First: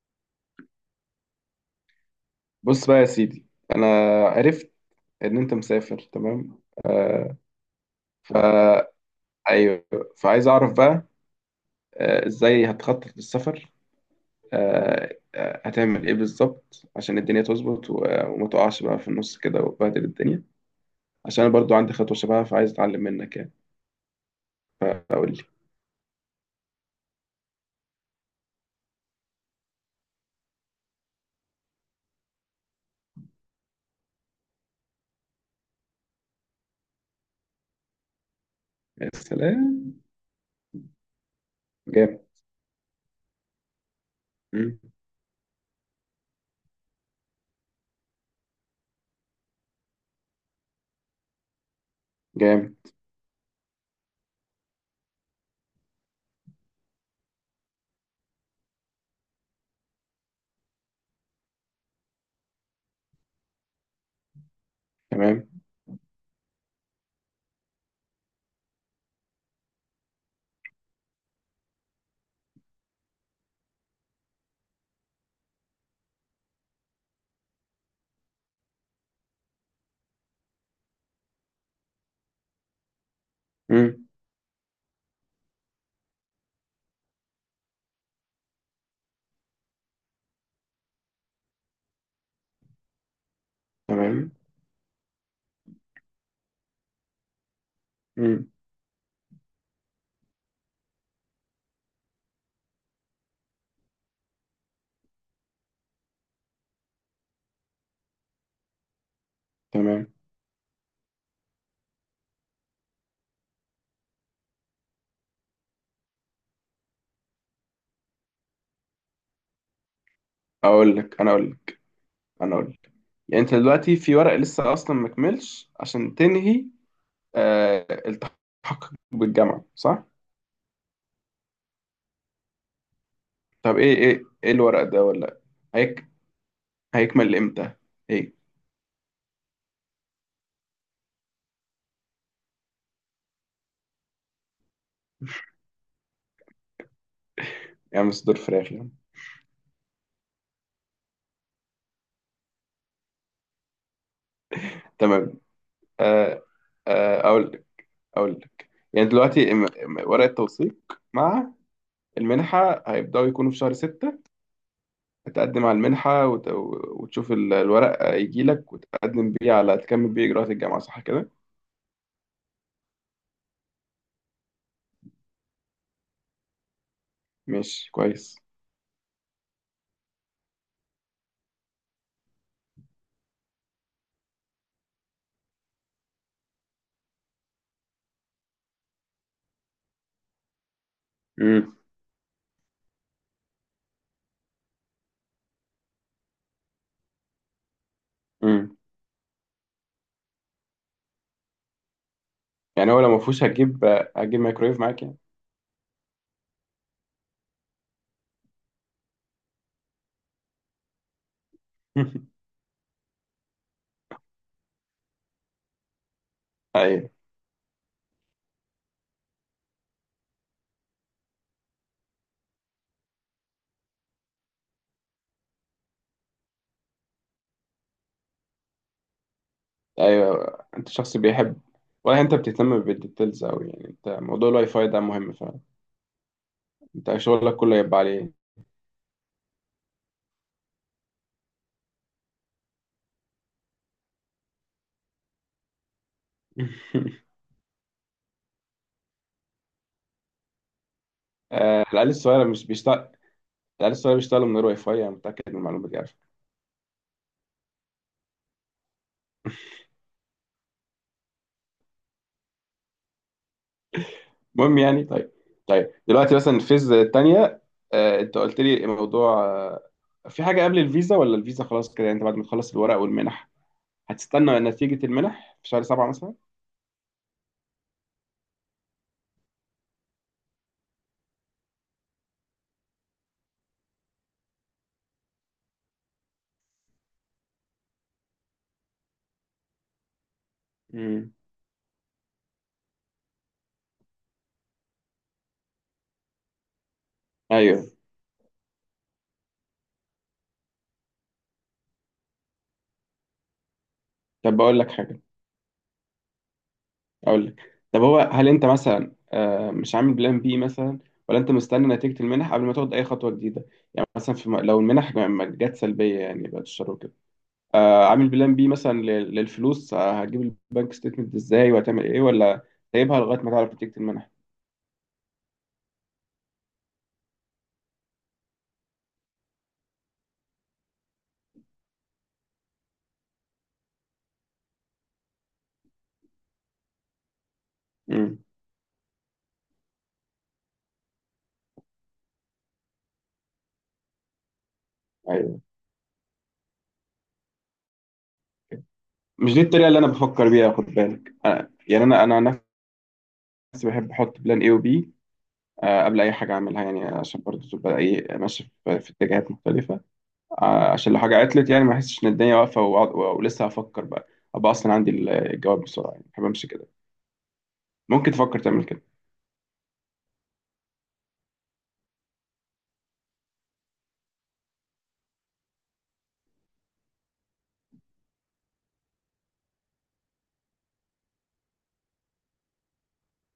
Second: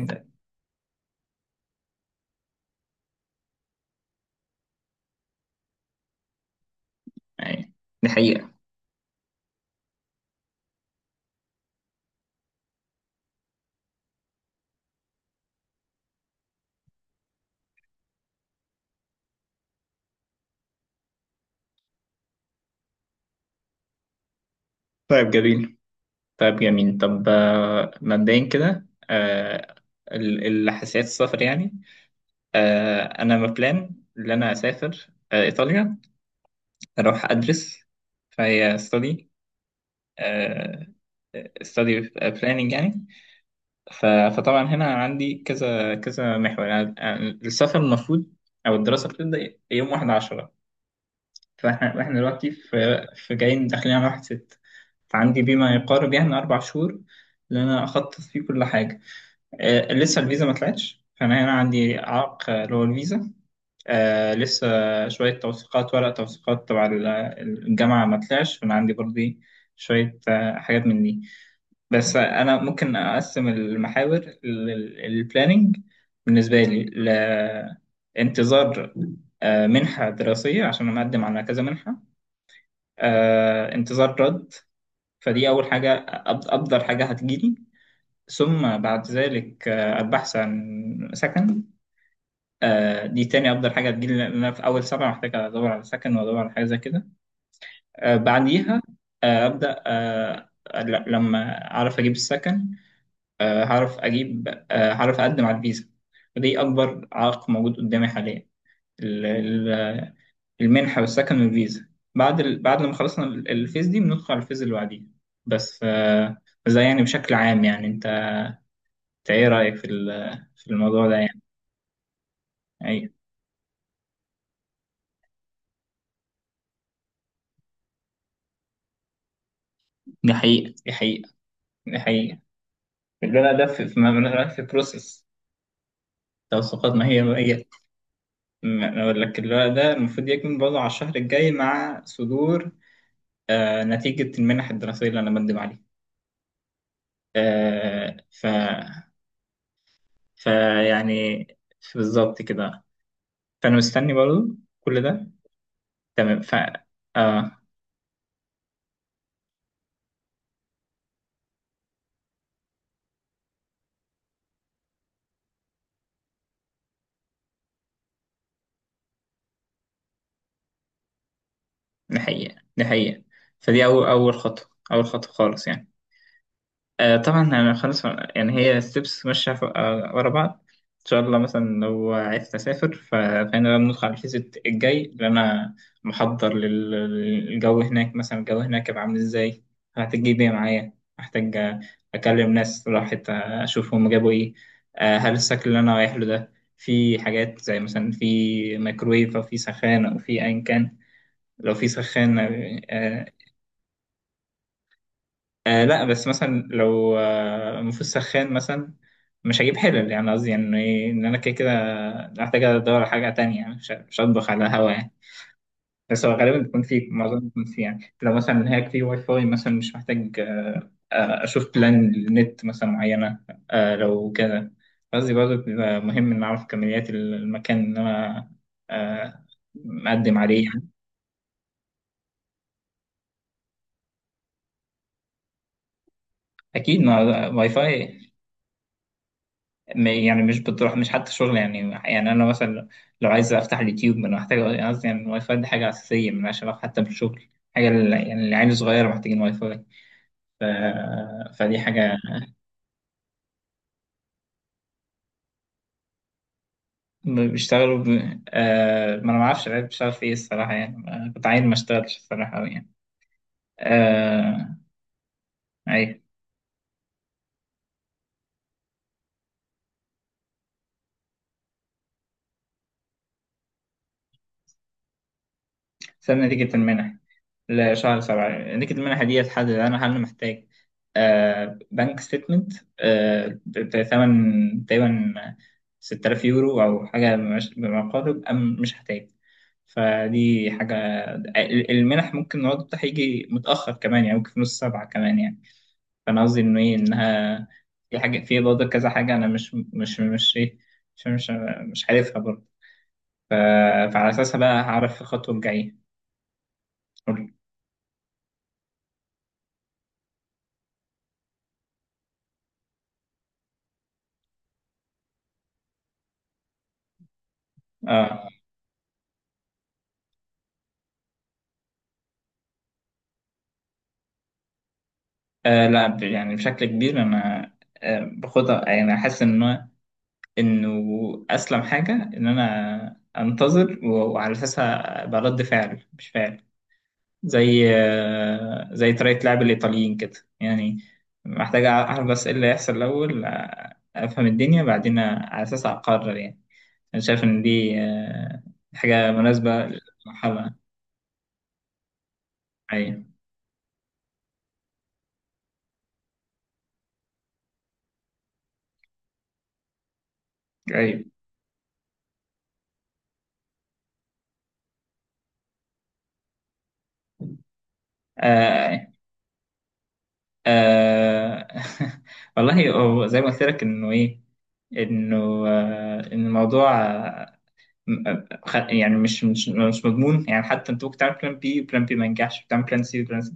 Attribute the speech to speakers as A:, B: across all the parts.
A: ده،
B: بص بقى يا سيدي، انا عرفت ان انت مسافر. تمام. آه.
A: يعني دي حقيقة.
B: فا ايوه. فعايز اعرف بقى ازاي هتخطط للسفر. هتعمل ايه بالظبط عشان الدنيا تظبط وما تقعش بقى في النص كده وتبهدل الدنيا، عشان انا برضو عندي خطوة شبهها فعايز اتعلم منك يعني. فقول
A: طيب
B: لي.
A: جميل، طب مبدئيا كده، الحساسيات السفر يعني. أنا مبلان إن أنا أسافر إيطاليا أروح أدرس، فهي
B: يا
A: ستادي،
B: سلام.
A: ستادي
B: جامد.
A: بلاننج يعني. ف- فطبعا
B: مم.
A: هنا عندي كذا كذا محور، يعني السفر المفروض أو الدراسة بتبدأ يوم 1/10. فاحنا واحنا دلوقتي
B: جامد.
A: في جايين داخلين على 1/6، فعندي بيه ما يقارب يعني 4 شهور اللي أنا أخطط فيه كل حاجة. آه، لسه الفيزا ما طلعتش، فأنا هنا عندي عائق، اللي هو الفيزا. آه لسه شوية
B: تمام.
A: توثيقات، ورق توثيقات تبع الجامعة ما طلعش، فأنا عندي برضه إيه، شوية حاجات من دي. بس أنا ممكن أقسم المحاور، البلاننج بالنسبة لي لانتظار منحة دراسية، عشان أنا مقدم على كذا منحة.
B: مم.
A: انتظار رد، فدي أول حاجة، أفضل حاجة هتجيلي. ثم بعد ذلك البحث عن سكن، دي تاني أفضل حاجة هتجيلي،
B: تمام.
A: لأن أنا في أول سبعة محتاج أدور على سكن وأدور على حاجة زي كده.
B: مم.
A: بعديها آه، أبدأ آه، لما أعرف أجيب السكن، هعرف أجيب، هعرف أقدم على الفيزا، ودي أكبر عائق موجود قدامي حاليا:
B: تمام.
A: المنحة والسكن والفيزا. بعد لما خلصنا الفيز دي، بندخل على الفيز اللي بعديها. بس ف... بس ده يعني بشكل عام. يعني انت، انت ايه رأيك في
B: اقول
A: الموضوع ده
B: لك انا
A: يعني؟
B: اقول لك اقول لك.
A: ايوه.
B: يعني انت دلوقتي في ورق لسه اصلا مكملش عشان تنهي التحق بالجامعة، صح؟
A: دي حقيقة دي حقيقة. الورق ده
B: طب ايه ايه ايه
A: في
B: الورق ده،
A: بروسس
B: ولا هيك
A: توثيقات. ما هي
B: هيكمل
A: ما هي
B: امتى؟ ايه،
A: ما- أنا اقول لك، الورق ده المفروض يكمل برضه على الشهر الجاي، مع صدور آه نتيجة المنح الدراسية اللي انا بقدم عليها.
B: يعني
A: آه
B: صدور
A: ف...
B: فراخ يعني؟
A: فيعني بالظبط كده، فانا مستني برضه كل ده.
B: تمام.
A: تمام.
B: آه.
A: ف
B: اقول
A: اه،
B: لك. اقول لك يعني دلوقتي ورق التوثيق مع المنحة هيبدأوا يكونوا في شهر ستة. تقدم على المنحة وتشوف الورق يجي لك وتقدم بيه على تكمل بيه إجراءات الجامعة، صح كده؟
A: دي حقيقة دي حقيقة. فدي أول خطوة، أول خطوة خالص يعني. آه، طبعا أنا
B: ماشي،
A: خلاص
B: كويس.
A: يعني، هي ستيبس ماشية ورا بعض. إن شاء الله مثلا لو عرفت أسافر، ف- فأنا لما ندخل على الفيزيت الجاي اللي أنا محضر للجو هناك، مثلا الجو هناك هيبقى عامل إزاي، هحتاج أجيب إيه معايا. محتاج
B: امم.
A: أكلم ناس راحت، أشوف هم جابوا إيه. هل السكن اللي أنا رايح له ده في حاجات زي مثلا
B: امم.
A: في ميكرويف أو في سخان أو في أيا كان. لو في سخان
B: يعني هو لو ما
A: آه.
B: فيهوش هتجيب، هتجيب مايكرويف معاك يعني؟
A: لا، بس مثلا لو آه مفيش سخان مثلا، مش هجيب حلل يعني، قصدي يعني إيه، ان انا كده كده محتاج ادور على حاجه تانية يعني. مش هطبخ على هوا يعني. بس هو غالبا بيكون فيه،
B: ايوه.
A: معظم بيكون فيه يعني. لو مثلا هيك في واي فاي مثلا مش محتاج آه اشوف بلان للنت مثلا معينه. آه لو كده، قصدي برضه بيبقى مهم ان اعرف كميات المكان اللي انا آه مقدم
B: ايوه،
A: عليه يعني.
B: انت شخص بيحب ولا انت بتهتم بالديتيلز اوي؟ يعني انت موضوع الواي فاي ده مهم فعلا؟
A: اكيد،
B: انت
A: ما
B: شغلك
A: واي
B: كله يبقى
A: فاي!
B: عليه.
A: يعني مش بتروح، مش حتى شغل يعني. يعني انا مثلا لو عايز افتح اليوتيوب، ما انا محتاج، قصدي يعني الواي فاي دي حاجه اساسيه ملهاش علاقه حتى بالشغل. حاجه يعني العيال الصغيره محتاجين واي فاي. ف... فدي
B: آه، العيال
A: حاجه.
B: الصغيرة مش بيشتغل. العيال الصغيرة بيشتغلوا من غير واي فاي، انا متأكد من المعلومة دي على فكرة.
A: ب- بيشتغلوا ب... ما انا ما اعرفش العيال بتشتغل في ايه الصراحه يعني. كنت عايز ما اشتغلش الصراحه قوي يعني. آه...
B: المهم، يعني طيب. طيب
A: اي.
B: دلوقتي مثلا الفيز التانية، انت قلت لي موضوع في حاجة قبل الفيزا، ولا الفيزا خلاص كده؟ يعني انت بعد ما تخلص الورق والمنح هتستنى نتيجة المنح في شهر سبعة مثلا؟
A: سنه نتيجه المنح؟ لا، شهر سبعة. نكت المنحة دي هتحدد أنا هل أنا محتاج بنك ستيتمنت بثمن تقريبا 6000 يورو أو حاجة بما قارب، أم مش هحتاج. فدي حاجة.
B: امم.
A: المنح ممكن العرض بتاعها يجي متأخر كمان يعني، ممكن في نص سبعة كمان يعني. فأنا قصدي إنه إيه، إنها
B: ايوه.
A: في حاجة، في برضه كذا حاجة أنا مش إيه، مش مش مش عارفها برضه. ف- فعلى
B: طب
A: أساسها
B: بقول
A: بقى
B: لك
A: هعرف
B: حاجة.
A: في الخطوة الجاية.
B: اقول لك. طب هو هل انت مثلا مش عامل بلان بي مثلا، ولا انت مستني نتيجة المنح قبل ما تاخد اي خطوة جديدة؟ يعني مثلا في لو المنح ما جت سلبية يعني، بعد الشر وكده، عامل
A: قول.
B: بلان بي مثلا للفلوس، هتجيب البنك ستيتمنت ازاي وهتعمل ايه، ولا سايبها لغاية ما تعرف نتيجة المنح؟
A: آه لا، يعني بشكل كبير انا باخدها يعني. احس ان انه اسلم حاجه ان انا انتظر، و- وعلى اساسها أبقى رد فعل مش فعل، زي
B: امم.
A: آه زي طريقه لعب الايطاليين كده يعني. محتاج اعرف بس ايه اللي هيحصل الاول، افهم الدنيا بعدين
B: ايوه.
A: على اساسها اقرر يعني. انا شايف ان دي آه حاجه
B: مش دي
A: مناسبه
B: الطريقة اللي انا بفكر بيها،
A: للمرحله.
B: خد بالك. أنا يعني انا عن
A: ايوه،
B: نفسي بحب احط بلان اي وبي قبل اي حاجة اعملها، يعني عشان برضه تبقى ايه، ماشي في اتجاهات مختلفة. عشان لو
A: ايوه.
B: حاجة عطلت يعني ما احسش ان الدنيا واقفة ولسه هفكر بقى، ابقى اصلا عندي الجواب بسرعة. يعني بحب امشي كده. ممكن تفكر تعمل
A: آه،
B: كده.
A: آه، والله هو زي ما قلت لك، انه ايه، انه إن الموضوع يعني مش مضمون يعني. حتى انت ممكن تعمل بلان بي، بلان بي ما ينجحش، بتعمل بلان سي، بلان سي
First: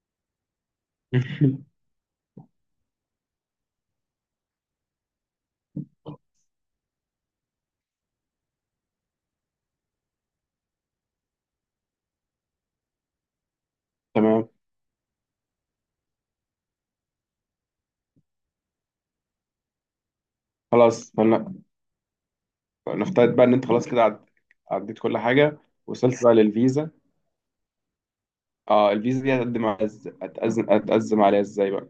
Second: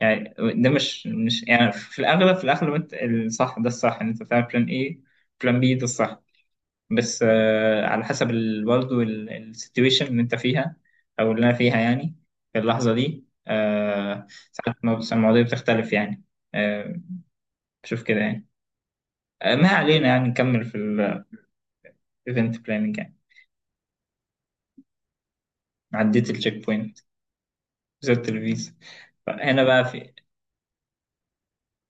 A: يعني. ده مش يعني. في الاغلب في الاغلب انت الصح، ده الصح ان انت تعمل بلان اي، بلان بي، ده الصح. بس على حسب برضه السيتويشن اللي انت فيها او اللي انا فيها يعني، في اللحظه دي.
B: تمام.
A: ساعات المواضيع بتختلف يعني. آه، بشوف كده يعني. ما علينا، يعني نكمل في
B: خلاص
A: الايفنت بلاننج.
B: فنفترض بقى ان انت خلاص كده عديت كل حاجة، وصلت
A: عديت
B: بقى
A: التشيك
B: للفيزا.
A: بوينت، وصلت الفيزا.
B: اه الفيزا دي
A: فهنا
B: هتقدم عليها
A: بقى
B: ازاي؟
A: في،
B: هتقزم عليها ازاي بقى؟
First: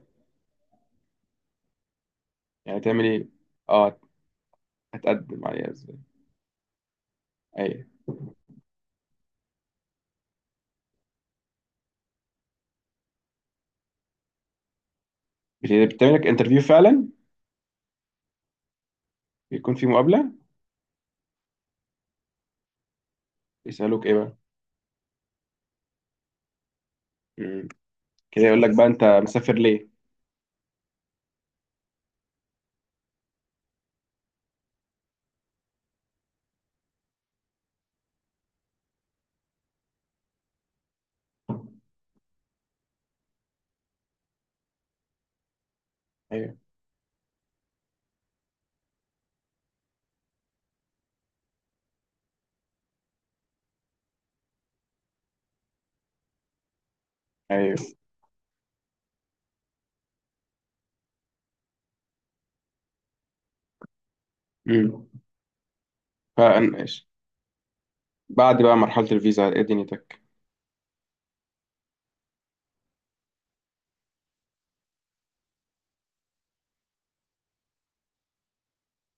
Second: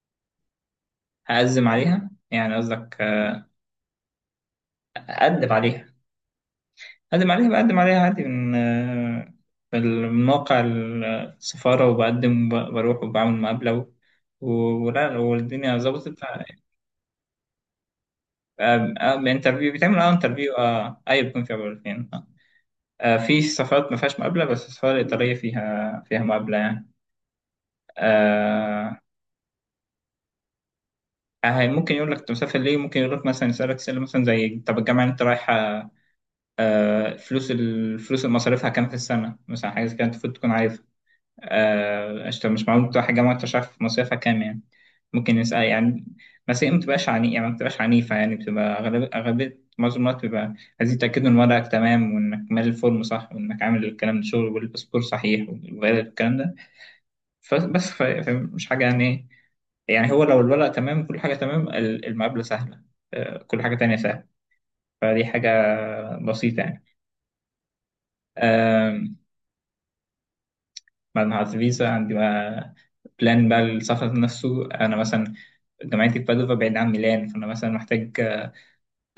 A: هقدم عليها. يعني
B: يعني
A: قصدك
B: تعمل ايه؟ اه، هتقدم
A: اقدم
B: عليها
A: عليها؟
B: ازاي؟
A: اقدم عليها، بقدم
B: ايوه.
A: عليها عادي من من موقع السفارة، وبقدم وبروح وبعمل مقابلة. و... ولا والدنيا ظبطت،
B: بتعمل لك
A: انترفيو.
B: انترفيو فعلا؟ بيكون في
A: بيتعمل اه
B: مقابلة؟
A: انترفيو، اه ايوه، بيكون فيها مقابلتين اه. في سفارات ما
B: يسألوك ايه
A: فيهاش
B: بقى؟
A: مقابلة، بس السفارة الإيطالية فيها مقابلة يعني.
B: مم. كده يقول لك بقى
A: آه...
B: انت مسافر ليه؟
A: ممكن يقول لك انت مسافر ليه، ممكن يقول لك مثلا، يسألك سؤال مثلا زي طب الجامعة اللي انت رايحة، آه، فلوس الفلوس اللي مصاريفها كام في السنة مثلا، حاجة زي كده أنت المفروض تكون عارف. أنت مش معقول تروح الجامعة وأنت مش عارف مصاريفها كام يعني. ممكن يسأل يعني.
B: ايوه.
A: بس هي ما بتبقاش عني يعني، ما بتبقاش عنيفة يعني. بتبقى أغلب، أغلبية معظم الوقت بيبقى عايزين يتأكدوا إن ورقك تمام، وإنك مالي الفورم صح، وإنك عامل الكلام ده شغل، والباسبور صحيح والفيزا والكلام ده.
B: ايوه.
A: فبس ف- فمش حاجة يعني إيه. يعني هو لو الورق تمام، كل حاجة تمام، المقابلة سهلة. كل حاجة تانية سهلة. فدي حاجة بسيطة
B: امم. بعد بقى مرحلة
A: يعني.
B: الفيزا، على ايه دنيتك؟
A: بعد ما حجزت فيزا عندي بقى، بلان بقى السفر نفسه. أنا مثلا جامعتي في بادوفا، بعيد عن ميلان، فأنا مثلا محتاج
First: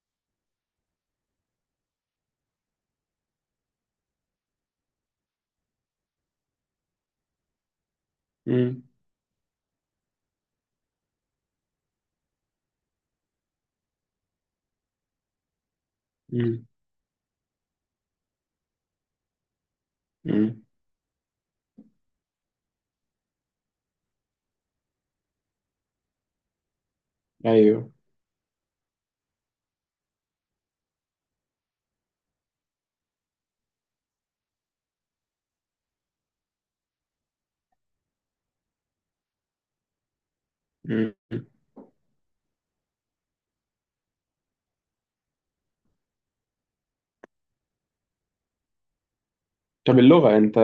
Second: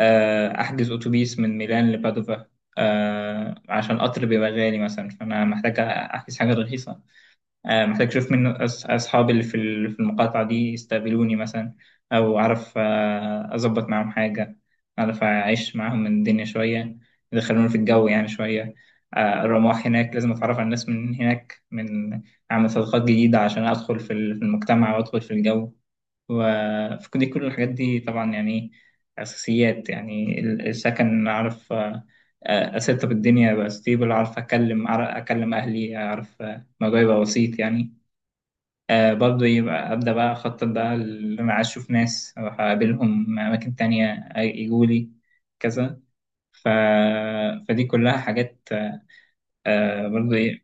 A: أحجز أتوبيس من ميلان لبادوفا، عشان القطر بيبقى غالي مثلا، فأنا محتاج أحجز حاجة رخيصة. محتاج أشوف منه
B: مم.
A: أصحابي اللي في في المقاطعة دي يستقبلوني مثلا، أو أعرف أظبط معاهم حاجة، أعرف أعيش معاهم من الدنيا
B: مم.
A: شوية، يدخلوني في الجو يعني شوية. الرماح هناك لازم أتعرف
B: مم.
A: على الناس من هناك، من أعمل صداقات جديدة عشان أدخل في في المجتمع وأدخل في الجو. وفي كل دي، كل الحاجات
B: ايوه.
A: دي طبعا يعني أساسيات. يعني السكن أعرف أسيطر الدنيا، أبقى ستيبل، أعرف أكلم أهلي، أعرف الموضوع يبقى بسيط يعني. آه برضه يبقى أبدأ بقى أخطط بقى
B: مم.
A: اللي أنا عايز، أشوف ناس أروح أقابلهم، أماكن تانية يجوا لي، كذا. ف... فدي كلها حاجات
B: طب
A: آه برضه
B: اللغة، انت
A: إيه.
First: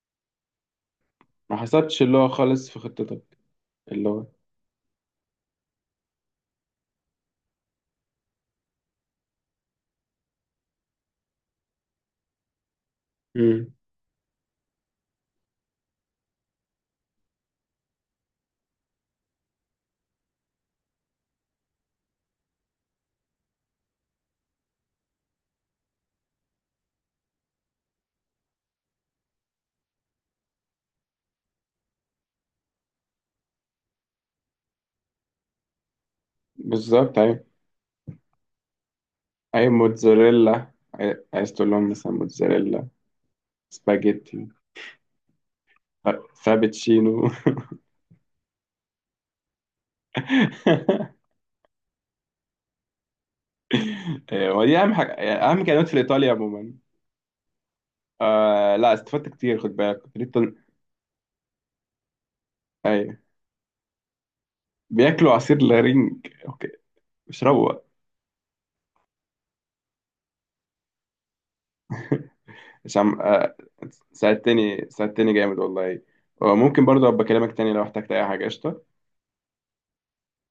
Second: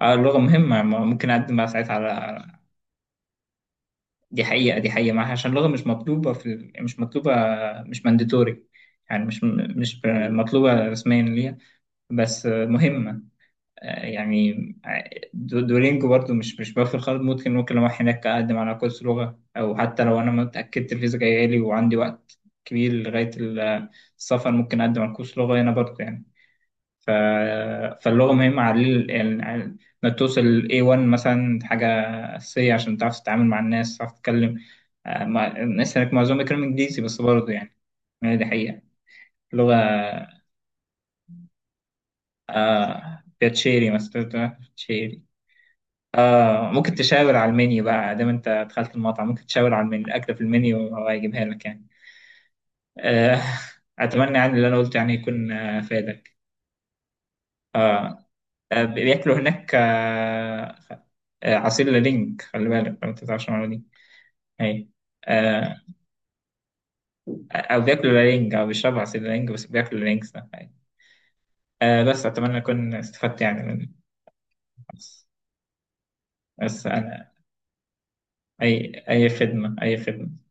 A: آه، اللغة مهمة، ما ممكن أقدم
B: ما
A: بقى ساعتها
B: حسبتش اللغة
A: على،
B: خالص في خطتك؟ اللغة.
A: دي حقيقة، دي حقيقة معاها. عشان اللغة مش مطلوبة في مش مطلوبة، مش مانديتوري يعني. مش مطلوبة رسميا ليها، بس مهمة
B: مم.
A: يعني. دولينجو برضو مش بوفر خالص. ممكن، ممكن لو أروح هناك أقدم على كورس لغة، أو حتى لو أنا ما اتأكدت الفيزا جاية لي وعندي وقت كبير لغاية السفر، ممكن أقدم على كورس لغة هنا برضو يعني. ف... فاللغة مهمة على يعني ما توصل ل A1 مثلا. حاجة أساسية، عشان تعرف تتعامل مع الناس، تعرف تتكلم مع الناس هناك. معظمهم بيتكلموا إنجليزي
B: بالظبط.
A: بس
B: اي.
A: برضو يعني، يعني دي حقيقة
B: اي،
A: لغة.
B: موتزاريلا. عايز تقول لهم مثلا موتزاريلا،
A: بيتشيري
B: سباجيتي،
A: مثلا.
B: ف-
A: آه، ممكن
B: فابتشينو.
A: تشاور على المنيو بقى دام انت دخلت المطعم، ممكن تشاور على المنيو، الاكل في المنيو وهو هيجيبها لك يعني. آه اتمنى
B: إيه،
A: يعني اللي انا
B: ودي اهم
A: قلته
B: حاجة،
A: يعني يكون
B: اهم
A: آه
B: كلمات في الايطاليا
A: فادك.
B: عموما.
A: آه،
B: لا، استفدت
A: بياكلوا
B: كتير
A: هناك
B: خد بالك. كنت ليه
A: آه، عصير لالينج، خلي بالك
B: اي.
A: لو انت تعرفش المعلومه دي. اي.
B: بياكلوا عصير
A: آه،
B: لارنج، اوكي. اشربوا
A: او
B: بقى.
A: بياكلوا لالينج، او بيشربوا عصير لالينج، بس بياكلوا لالينج ده أي. آه بس اتمنى اكون
B: هشام،
A: استفدت يعني من،
B: ساعدتني
A: بس،
B: ساعدتني جامد والله. ممكن
A: بس
B: برضه ابقى
A: انا
B: اكلمك تاني لو احتجت اي حاجة،
A: اي.
B: قشطة؟
A: اي خدمه، اي خدمه.